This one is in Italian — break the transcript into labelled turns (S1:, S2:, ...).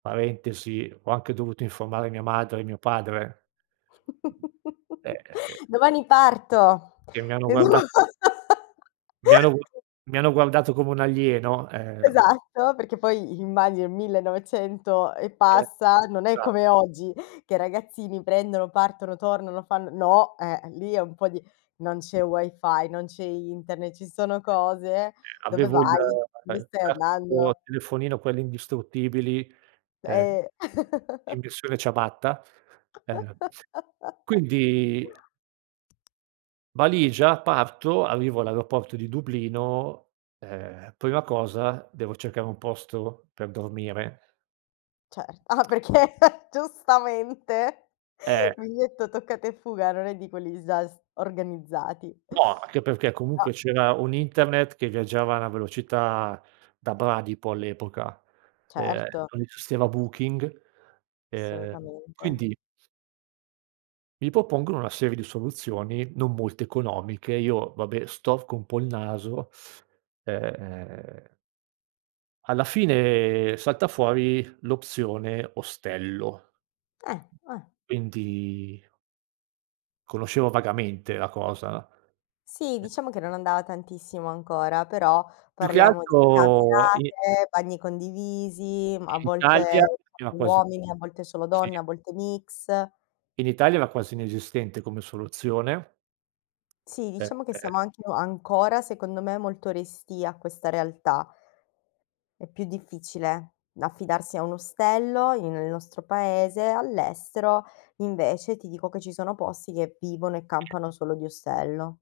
S1: Parentesi ho anche dovuto informare mia madre e mio padre. Eh-eh-eh.
S2: Domani parto,
S1: Che mi hanno guarda
S2: [unintelligible]
S1: mi hanno vu mi hanno guardato come un alieno, ehm.
S2: Esatto, perché poi immagino il 1900 e
S1: E
S2: passa, non è
S1: sa
S2: come oggi che i ragazzini prendono, partono, tornano, fan no, eh, lì è un po' di non c'è wifi, non c'è internet, ci sono cose. Dove
S1: Avevo il
S2: vai? Dove
S1: il
S2: stai
S1: classico
S2: andando?
S1: telefonino quelli indistruttibili, ehm,
S2: Eh.
S1: in versione ciabatta, ehm, quindi valigia parto, arrivo all'aeroporto di Dublino, ehm, prima cosa devo cercare un posto per dormire.
S2: Cer ah perché, giustamente,
S1: Eh.
S2: biglietto toccata e fuga, non è di quelli già s organizzati.
S1: No, anche perché
S2: Ah.
S1: comunque c'era un internet che viaggiava a una velocità da bradipo all'epoca, ehm,
S2: Certo.
S1: non esisteva Booking, ehm,
S2: Assolutamente.
S1: quindi mi propongono una serie di soluzioni non molto economiche, io vabbè storco un po' il naso, ehm... alla fine salta fuori l'opzione ostello.
S2: Eh, eh.
S1: Quindi... conoscevo vagamente la cosa.
S2: Sì,
S1: Eh
S2: diciamo che non andava tantissimo ancora, però
S1: Più che
S2: parliamo di
S1: altro i
S2: camerate, bagni condivisi, mh, a
S1: in Italia
S2: volte
S1: era
S2: solo
S1: quasi
S2: uomini, a volte solo
S1: sì.
S2: donne, a volte mix.
S1: In Italia era quasi inesistente come soluzione.
S2: Sì, diciamo che siamo anche ancora secondo me molto restii a questa realtà. È più difficile affidarsi a un ostello in nel nostro paese, all'estero, invece ti dico che ci sono posti, che vivono e campano solo di ostello.